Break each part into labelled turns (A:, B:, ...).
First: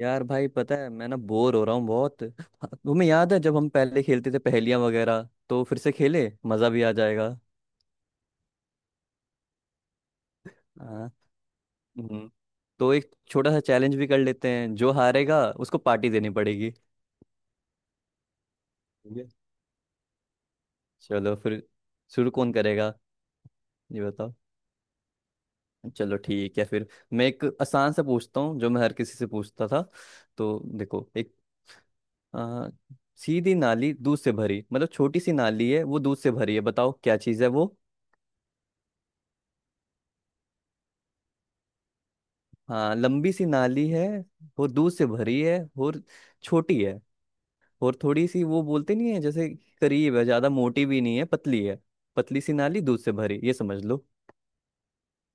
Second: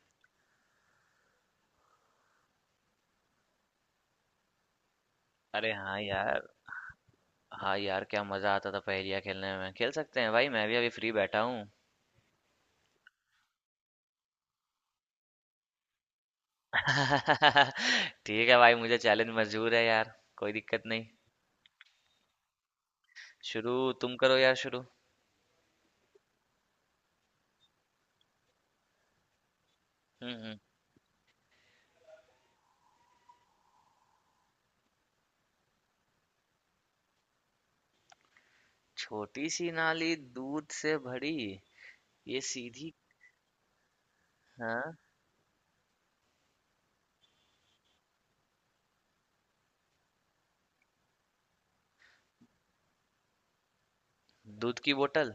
A: यार भाई पता है मैं ना बोर हो रहा हूँ बहुत। तुम्हें याद है जब हम पहले खेलते थे पहेलियां वगैरह? तो
B: अरे
A: फिर से
B: हाँ
A: खेले,
B: यार।
A: मजा भी आ जाएगा।
B: हाँ यार, क्या मजा आता था पहेलियाँ खेलने में। खेल सकते हैं भाई, मैं भी अभी
A: हाँ।
B: फ्री बैठा हूँ।
A: हम्म। तो एक छोटा सा चैलेंज भी कर लेते हैं, जो हारेगा उसको पार्टी देनी पड़ेगी।
B: ठीक है भाई, मुझे
A: ठीक है,
B: चैलेंज मंजूर है यार, कोई दिक्कत नहीं।
A: चलो फिर। शुरू कौन करेगा
B: शुरू
A: ये
B: तुम
A: बताओ।
B: करो यार, शुरू।
A: चलो ठीक है फिर। मैं एक आसान से पूछता हूँ जो मैं हर किसी से पूछता था।
B: हम्म हम्म।
A: तो देखो, एक आ, सीधी नाली दूध से भरी, मतलब छोटी सी नाली है वो दूध से भरी है, बताओ क्या चीज़ है वो।
B: छोटी सी नाली दूध से भरी, ये सीधी।
A: हाँ, लंबी सी नाली है और
B: हाँ।
A: दूध से भरी है, और छोटी है, और थोड़ी सी वो बोलते नहीं है जैसे करीब है, ज्यादा मोटी भी नहीं है, पतली है। पतली सी नाली दूध से भरी, ये समझ लो।
B: दूध की बोतल।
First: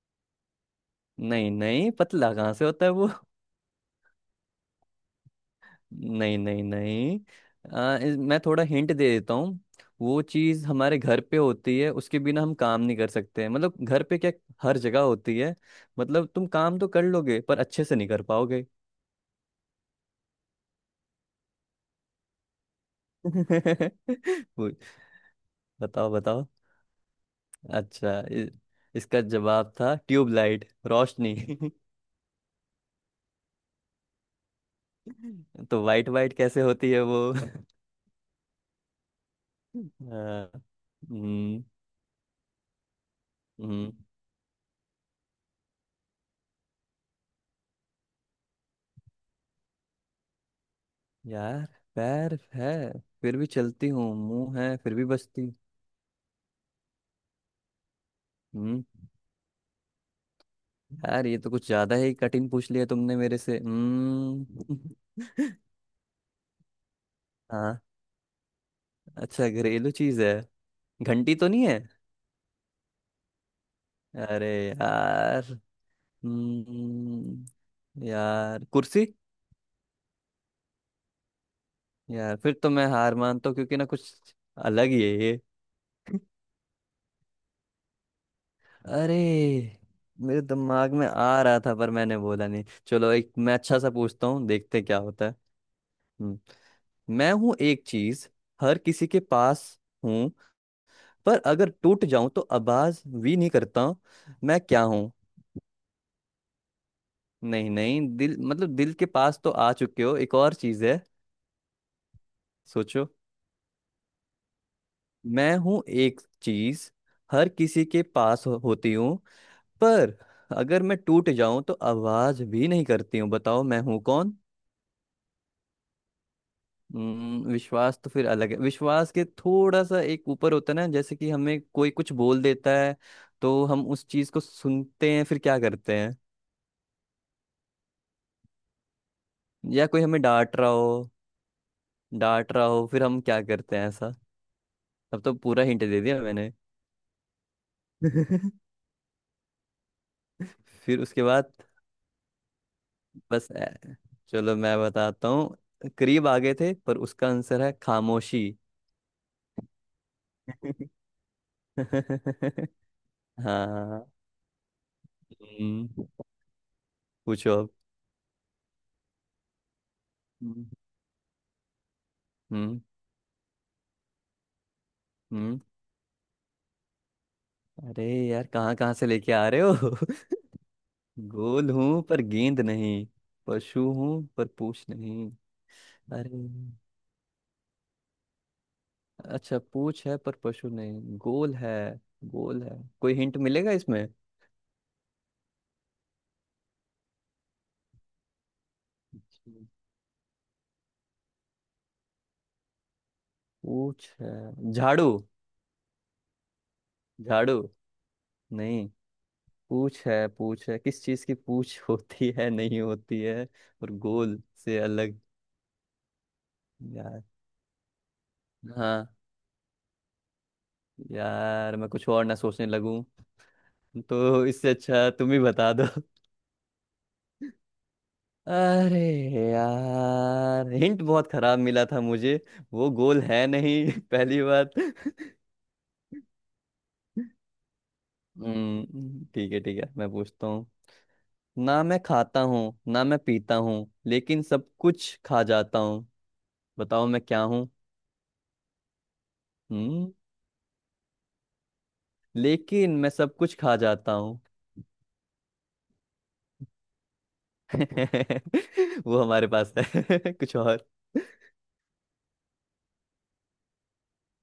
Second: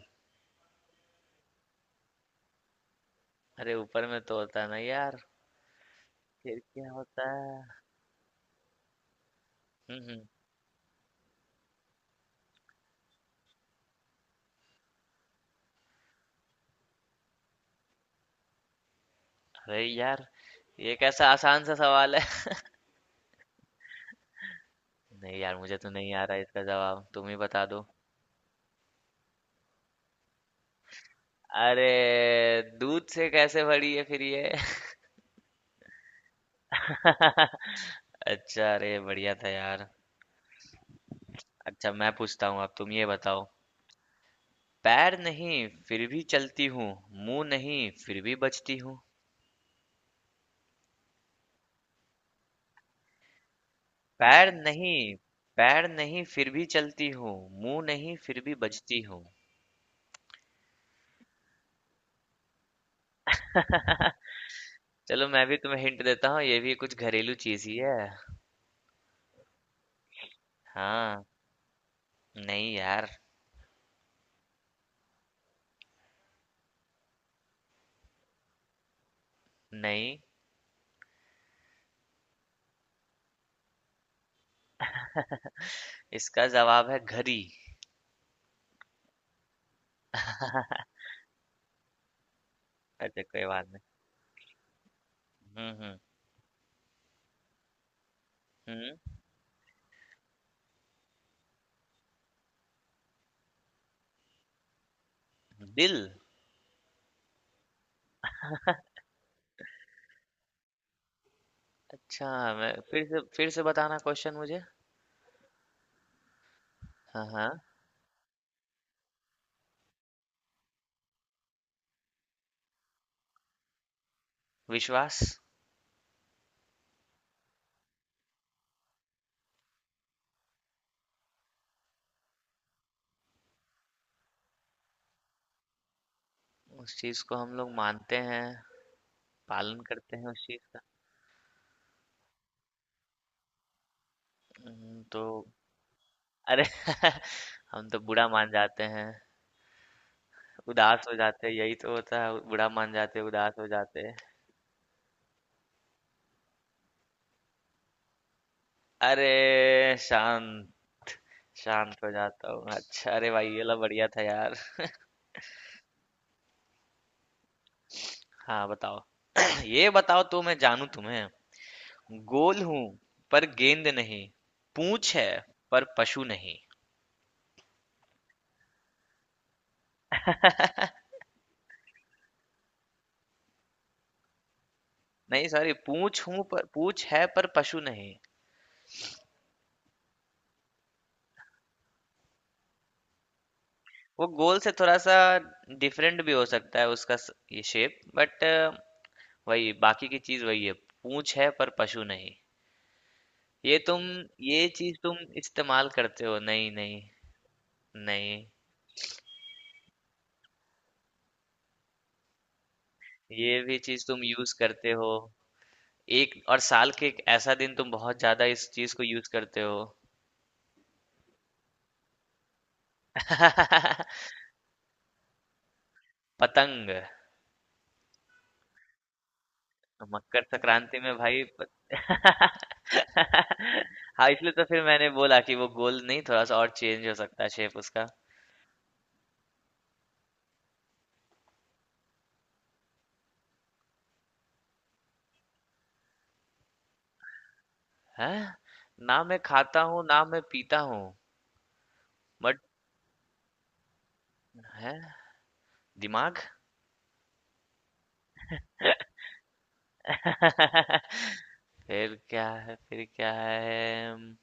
A: नहीं नहीं, पतला कहाँ से होता है वो?
B: अरे ऊपर में तो होता है ना यार।
A: नहीं
B: फिर
A: नहीं
B: क्या
A: नहीं।
B: होता है?
A: मैं थोड़ा हिंट दे देता हूँ।
B: हम्म
A: वो
B: हम्म।
A: चीज़ हमारे घर पे होती है, उसके बिना हम काम नहीं कर सकते, मतलब घर पे क्या, हर जगह होती है। मतलब तुम काम तो कर लोगे पर अच्छे से नहीं कर पाओगे।
B: अरे यार, ये कैसा आसान सा सवाल है।
A: वो-
B: नहीं यार, मुझे तो
A: बताओ
B: नहीं आ रहा
A: बताओ।
B: इसका जवाब, तुम ही बता दो।
A: अच्छा, इसका जवाब था ट्यूबलाइट, रोशनी।
B: अरे दूध से कैसे भरी है फिर ये?
A: तो वाइट वाइट कैसे होती है वो?
B: अच्छा, अरे बढ़िया था यार।
A: हाँ। हम्म
B: अच्छा, मैं पूछता हूँ अब, तुम ये बताओ।
A: हम्म।
B: पैर नहीं फिर भी चलती हूँ, मुंह नहीं फिर भी बचती हूँ।
A: यार पैर है फिर भी चलती हूँ,
B: पैर
A: मुंह है फिर भी
B: नहीं
A: बचती हूँ।
B: पैर नहीं फिर भी चलती हूँ, मुंह नहीं फिर भी
A: हम्म।
B: बचती हूँ।
A: यार ये तो कुछ ज्यादा ही कठिन पूछ लिया तुमने मेरे से। हम्म।
B: चलो मैं भी तुम्हें हिंट देता हूँ, ये भी कुछ घरेलू चीज ही
A: हाँ।
B: है।
A: अच्छा, घरेलू चीज है।
B: हाँ।
A: घंटी तो नहीं है?
B: नहीं यार।
A: अरे यार। हम्म। यार कुर्सी?
B: नहीं,
A: यार फिर तो मैं हार मानता हूँ, क्योंकि ना कुछ अलग ही है ये।
B: इसका जवाब है घड़ी।
A: अरे मेरे दिमाग में आ रहा था, पर मैंने बोला नहीं। चलो
B: अच्छा
A: एक
B: कोई
A: मैं
B: बात
A: अच्छा
B: नहीं।
A: सा पूछता हूँ, देखते क्या होता है।
B: हम्म।
A: हम्म। मैं हूँ एक चीज, हर किसी के पास हूँ, पर अगर टूट जाऊं तो आवाज भी नहीं करता हूँ, मैं क्या हूँ?
B: दिल।
A: नहीं नहीं, दिल मतलब दिल के पास तो आ चुके हो, एक और चीज है।
B: अच्छा, मैं
A: सोचो।
B: फिर से बताना क्वेश्चन मुझे।
A: मैं हूँ एक चीज,
B: हाँ हाँ।
A: हर किसी के पास हो, होती हूँ, पर अगर मैं टूट जाऊं तो आवाज भी नहीं करती हूँ, बताओ मैं हूं कौन?
B: विश्वास।
A: विश्वास तो फिर अलग है। विश्वास के थोड़ा सा एक ऊपर होता है ना, जैसे कि हमें कोई कुछ बोल देता है तो हम उस चीज को सुनते हैं, फिर क्या करते हैं?
B: उस चीज को हम लोग मानते हैं, पालन
A: या कोई
B: करते
A: हमें
B: हैं उस
A: डांट
B: चीज
A: रहा
B: का।
A: हो, डांट रहा हो, फिर हम क्या करते हैं ऐसा? अब तो
B: तो।
A: पूरा हिंट दे दिया मैंने।
B: अरे हम तो बुरा मान जाते हैं।
A: फिर
B: उदास हो
A: उसके
B: जाते
A: बाद
B: हैं, यही तो होता है, बुरा मान जाते हैं,
A: बस
B: उदास हो जाते हैं।
A: चलो मैं बताता हूँ। करीब आ गए थे, पर उसका आंसर है खामोशी।
B: अरे शांत। शांत हो जाता हूँ। अच्छा, अरे भाई ये लो,
A: हाँ।
B: बढ़िया था यार।
A: हम्म। पूछो अब।
B: हाँ बताओ। ये बताओ तो मैं
A: हम्म
B: जानू तुम्हें। गोल
A: हम्म।
B: हूँ पर गेंद नहीं, पूंछ है
A: हम्म।
B: पर पशु नहीं।
A: अरे यार कहाँ कहाँ से लेके आ रहे हो? गोल हूँ पर गेंद नहीं, पशु हूँ पर पूछ नहीं।
B: नहीं सॉरी,
A: अरे
B: पूंछ है पर पशु नहीं।
A: अच्छा, पूछ है पर पशु नहीं, गोल है। गोल है। कोई हिंट मिलेगा इसमें?
B: वो गोल से थोड़ा सा डिफरेंट भी हो सकता है उसका ये शेप, बट
A: अच्छा,
B: वही बाकी की चीज वही है, पूंछ है पर पशु नहीं। ये तुम
A: पूछ है,
B: ये चीज
A: झाड़ू?
B: तुम इस्तेमाल करते हो। नहीं नहीं।
A: झाड़ू
B: नहीं।
A: नहीं? पूछ है, पूछ है किस चीज की? पूछ होती है, नहीं होती है,
B: ये भी
A: और
B: चीज तुम
A: गोल
B: यूज
A: से
B: करते हो।
A: अलग।
B: एक और साल के
A: यार।
B: एक ऐसा दिन तुम बहुत ज्यादा इस चीज को
A: हाँ।
B: यूज करते हो।
A: यार मैं कुछ और ना सोचने लगूं, तो इससे अच्छा तुम ही बता दो।
B: पतंग।
A: अरे
B: मकर
A: यार,
B: संक्रांति
A: हिंट
B: में
A: बहुत
B: भाई
A: खराब मिला था मुझे। वो गोल है नहीं
B: हाँ,
A: पहली
B: इसलिए तो
A: बात।
B: फिर मैंने बोला कि वो गोल नहीं, थोड़ा सा और चेंज हो सकता है शेप उसका।
A: ठीक है ठीक है, मैं पूछता हूँ। ना मैं खाता हूँ, ना मैं पीता हूँ, लेकिन सब कुछ खा जाता हूँ, बताओ मैं क्या हूँ?
B: है। ना मैं खाता हूँ
A: हम्म,
B: ना मैं पीता हूँ। बट
A: लेकिन मैं सब कुछ खा जाता हूँ।
B: है दिमाग।
A: वो हमारे पास है कुछ और?
B: फिर क्या है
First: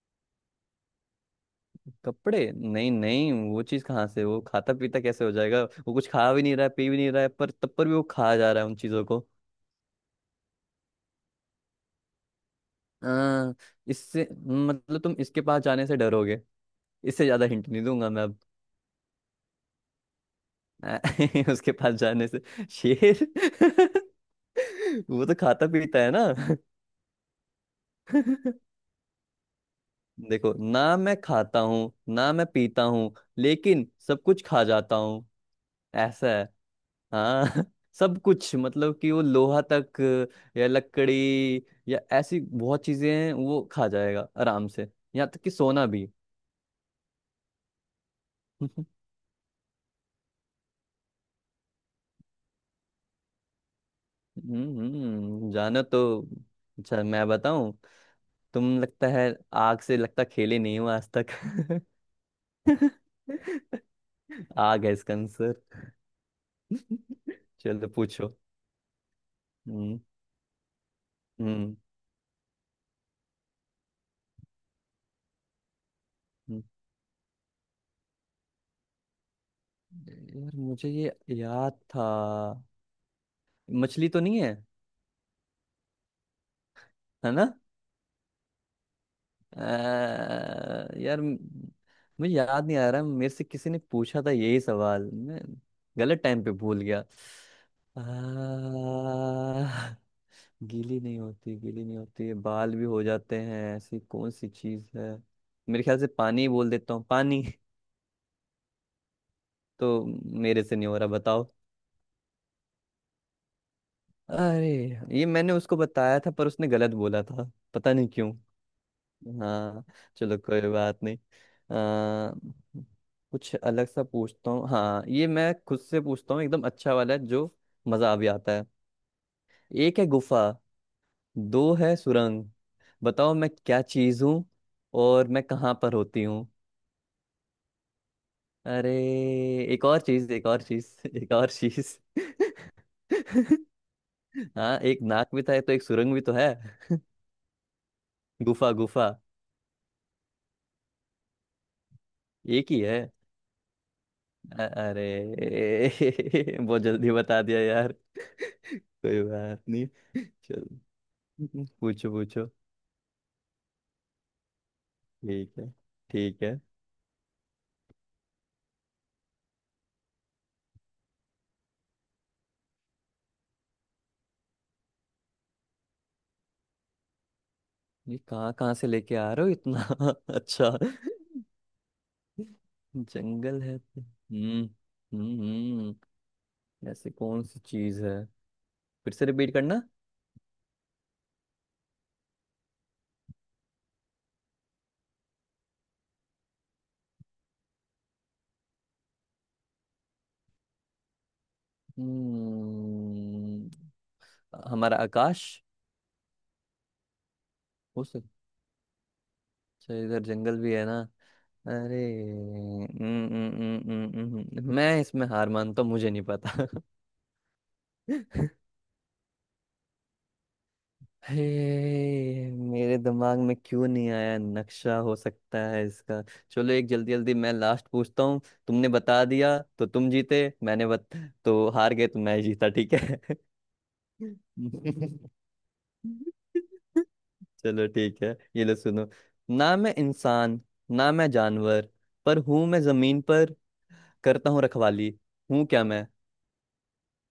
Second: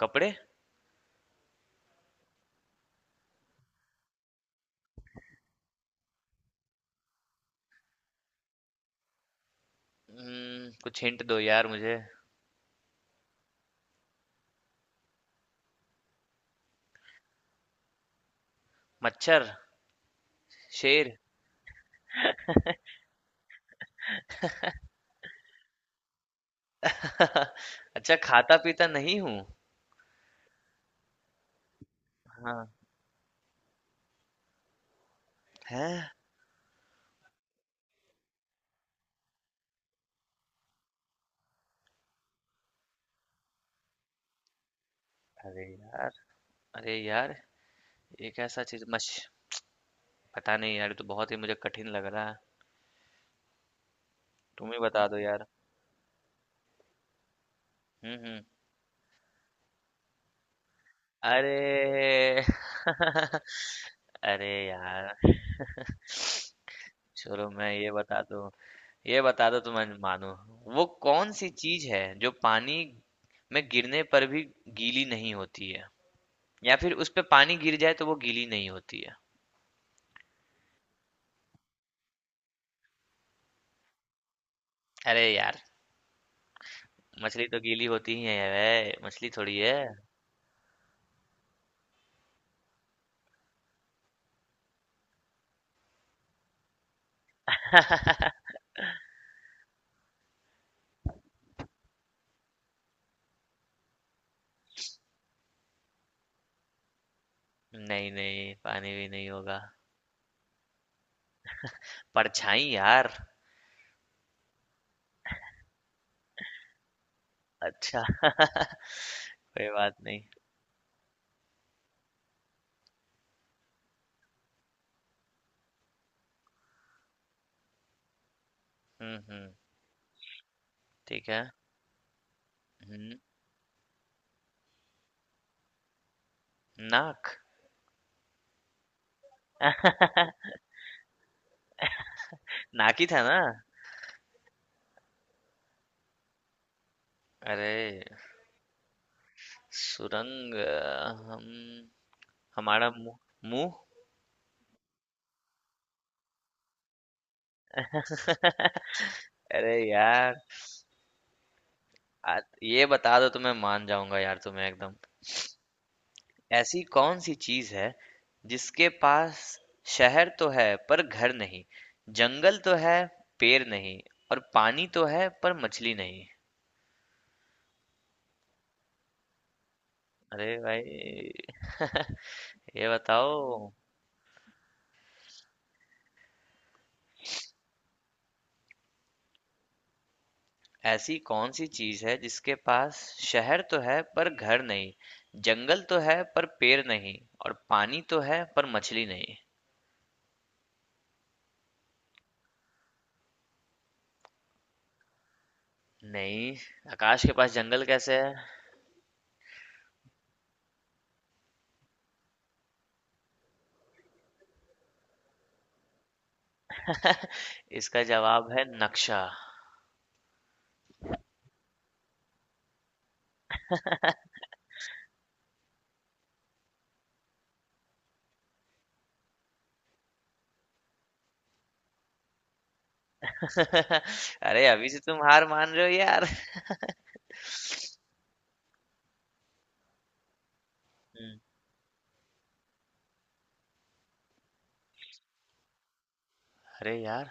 B: कपड़े।
A: कपड़े नहीं नहीं, वो चीज कहाँ से, वो खाता पीता कैसे हो जाएगा, वो कुछ खा भी नहीं रहा है, पी भी नहीं रहा है, पर तब पर भी वो खा जा रहा है उन चीजों को।
B: कुछ हिंट दो यार मुझे।
A: आ, इससे मतलब तुम इसके पास जाने से डरोगे। इससे ज्यादा हिंट नहीं दूंगा मैं अब।
B: मच्छर। शेर।
A: उसके पास जाने से शेर? वो तो खाता पीता है ना?
B: अच्छा, खाता पीता नहीं हूँ।
A: देखो, ना मैं खाता हूँ ना मैं
B: हाँ।
A: पीता हूँ, लेकिन सब कुछ खा जाता हूँ,
B: है।
A: ऐसा। हाँ। सब कुछ मतलब कि वो लोहा तक, या लकड़ी, या ऐसी बहुत चीजें हैं वो खा जाएगा आराम से, यहाँ तक कि
B: अरे
A: सोना भी।
B: यार। अरे यार, एक ऐसा चीज मछ पता नहीं यार, ये तो बहुत ही मुझे कठिन लग रहा है। तुम ही बता दो यार।
A: हम्म, जानो तो। अच्छा मैं बताऊं?
B: हम्म।
A: तुम लगता है आग से लगता खेले नहीं हो आज तक।
B: अरे अरे
A: आग है इसका
B: यार,
A: आंसर।
B: चलो मैं
A: चलो
B: ये बता
A: पूछो।
B: दूं। ये बता दो तुम।
A: हम्म
B: मानो, वो कौन सी
A: हम्म।
B: चीज है जो पानी में गिरने पर भी गीली नहीं होती है?
A: हम्म।
B: या फिर उस पे पानी गिर जाए तो वो गीली नहीं होती है?
A: यार मुझे ये याद था। मछली तो नहीं है?
B: अरे यार,
A: है
B: मछली
A: ना?
B: तो गीली होती ही है, वे मछली थोड़ी है।
A: अह, यार म- मुझे याद नहीं आ रहा, मेरे से किसी ने पूछा था यही सवाल, मैं गलत टाइम पे भूल गया। अह, गीली नहीं होती, गीली नहीं होती, बाल भी हो जाते हैं, ऐसी कौन सी चीज है? मेरे ख्याल से पानी ही बोल देता हूँ, पानी।
B: नहीं नहीं, पानी भी नहीं होगा।
A: तो मेरे से नहीं हो रहा, बताओ।
B: परछाई यार।
A: अरे ये मैंने उसको बताया था, पर उसने गलत बोला था, पता
B: अच्छा,
A: नहीं क्यों।
B: कोई
A: हाँ,
B: बात नहीं।
A: चलो कोई बात नहीं। कुछ अलग सा पूछता हूँ। हाँ ये मैं खुद से पूछता हूँ, एकदम अच्छा वाला है, जो मजा भी आता है।
B: हम्म,
A: एक है गुफा,
B: ठीक है।
A: दो है सुरंग,
B: हम्म।
A: बताओ मैं क्या चीज हूँ और मैं कहाँ पर होती हूँ?
B: नाक।
A: अरे एक और चीज, एक और चीज, एक और चीज।
B: नाक ही था ना?
A: हाँ एक नाक भी था तो, एक सुरंग भी तो है।
B: अरे।
A: गुफा गुफा
B: सुरंग। हम
A: एक ही
B: हमारा
A: है।
B: मुंह। मुंह।
A: अरे बहुत जल्दी बता दिया यार, कोई बात
B: अरे
A: नहीं।
B: यार।
A: चलो पूछो पूछो।
B: ये बता दो तो मैं मान जाऊंगा यार तुम्हें एकदम।
A: ठीक है ठीक है।
B: ऐसी कौन सी चीज है जिसके पास शहर तो है पर घर नहीं, जंगल तो है पेड़ नहीं, और पानी तो है पर मछली नहीं?
A: ये कहाँ कहाँ से लेके आ रहे हो इतना?
B: अरे
A: अच्छा।
B: भाई। ये बताओ।
A: हम्म। हम्म हम्म, ऐसी कौन सी चीज है, फिर से रिपीट करना।
B: ऐसी कौन-सी चीज़ है जिसके पास शहर तो है पर घर नहीं, जंगल तो है पर पेड़ नहीं, और पानी तो है पर मछली नहीं?
A: हम्म। हमारा आकाश?
B: नहीं, आकाश के पास जंगल
A: हो
B: कैसे है?
A: सकता। अच्छा इधर जंगल भी है ना? अरे मैं इसमें हार मानता हूँ, मुझे नहीं पता।
B: इसका जवाब है नक्शा।
A: हे मेरे दिमाग में क्यों नहीं आया, नक्शा हो सकता है इसका। चलो एक जल्दी जल्दी मैं लास्ट पूछता हूँ। तुमने बता दिया तो तुम जीते, तो हार गए तो मैं जीता, ठीक है?
B: अरे, अभी से तुम हार मान रहे हो यार।
A: चलो ठीक है, ये लो सुनो। ना मैं इंसान, ना मैं
B: हुँ,
A: जानवर, पर हूँ मैं जमीन पर, करता हूँ रखवाली, हूँ क्या मैं?
B: अरे यार,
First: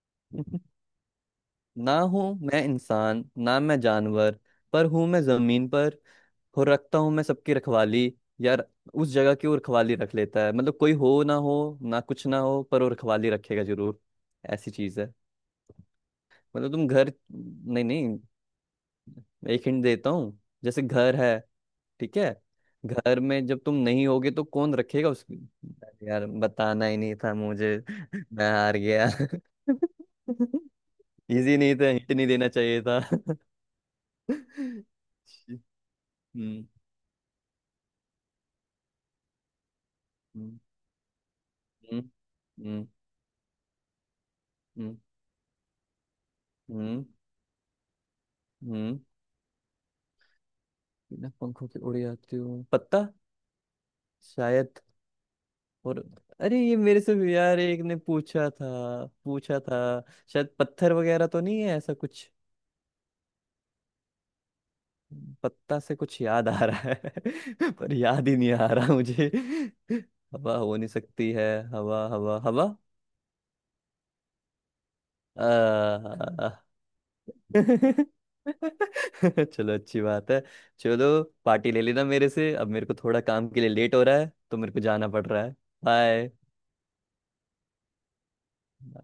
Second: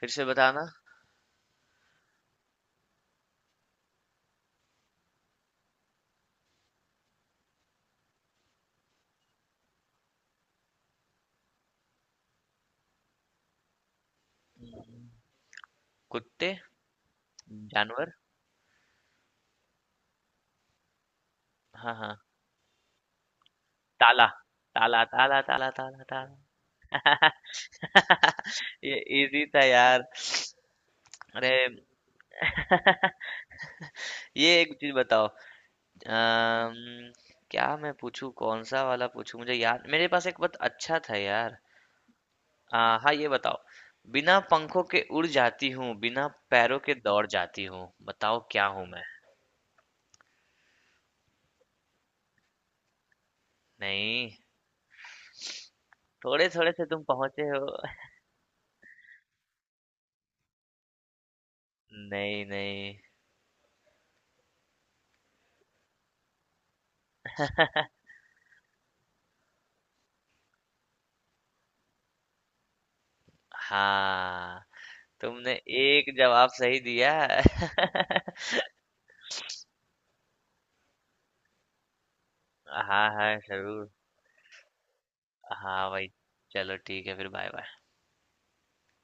B: फिर से बताना।
A: ना हूँ मैं इंसान, ना मैं जानवर, पर हूँ मैं जमीन पर, और रखता हूँ मैं सबकी रखवाली। यार, उस जगह की वो रखवाली रख लेता है, मतलब कोई हो ना हो, ना कुछ ना हो, पर वो रखवाली रखेगा जरूर, ऐसी चीज है।
B: कुत्ते,
A: मतलब तुम घर, नहीं
B: जानवर।
A: नहीं, एक हिंट देता हूँ, जैसे घर है।
B: हाँ, हाँ।
A: ठीक है, घर में जब तुम नहीं
B: ताला,
A: होगे तो कौन
B: ताला,
A: रखेगा उसकी?
B: ताला, ताला, ताला,
A: अरे यार
B: ताला।
A: बताना ही नहीं था मुझे। मैं हार
B: ये
A: गया।
B: इजी था यार। अरे,
A: इजी नहीं था, हिंट नहीं देना चाहिए था।
B: ये एक चीज़ बताओ।
A: हम्म
B: अम्म, क्या मैं पूछूं, कौन सा वाला पूछूं, मुझे याद मेरे पास एक बहुत
A: हम्म
B: अच्छा था यार।
A: हम्म हम्म
B: हाँ ये बताओ। बिना पंखों
A: हम्म
B: के उड़ जाती हूँ, बिना पैरों के
A: हम्म,
B: दौड़ जाती हूँ, बताओ क्या हूँ
A: हम्म।
B: मैं?
A: बिना पंखों के उड़ जाती हूँ, पत्ता?
B: नहीं।
A: शायद। और?
B: थोड़े
A: अरे
B: थोड़े
A: ये
B: से
A: मेरे
B: तुम
A: से भी
B: पहुंचे
A: यार
B: हो।
A: एक ने पूछा था, पूछा था। शायद पत्थर वगैरह तो नहीं है ऐसा कुछ?
B: नहीं नहीं।
A: पत्ता से कुछ याद आ रहा है पर याद ही नहीं आ रहा मुझे। हवा हो नहीं सकती है? हवा हवा हवा।
B: हाँ। तुमने एक जवाब
A: आ...
B: सही दिया।
A: चलो अच्छी बात है। चलो पार्टी ले लेना मेरे से। अब मेरे को
B: हाँ
A: थोड़ा
B: हाँ
A: काम के लिए
B: जरूर।
A: लेट हो रहा है, तो मेरे को जाना पड़ रहा है।
B: हाँ भाई।
A: बाय।
B: चलो ठीक है, फिर बाय बाय।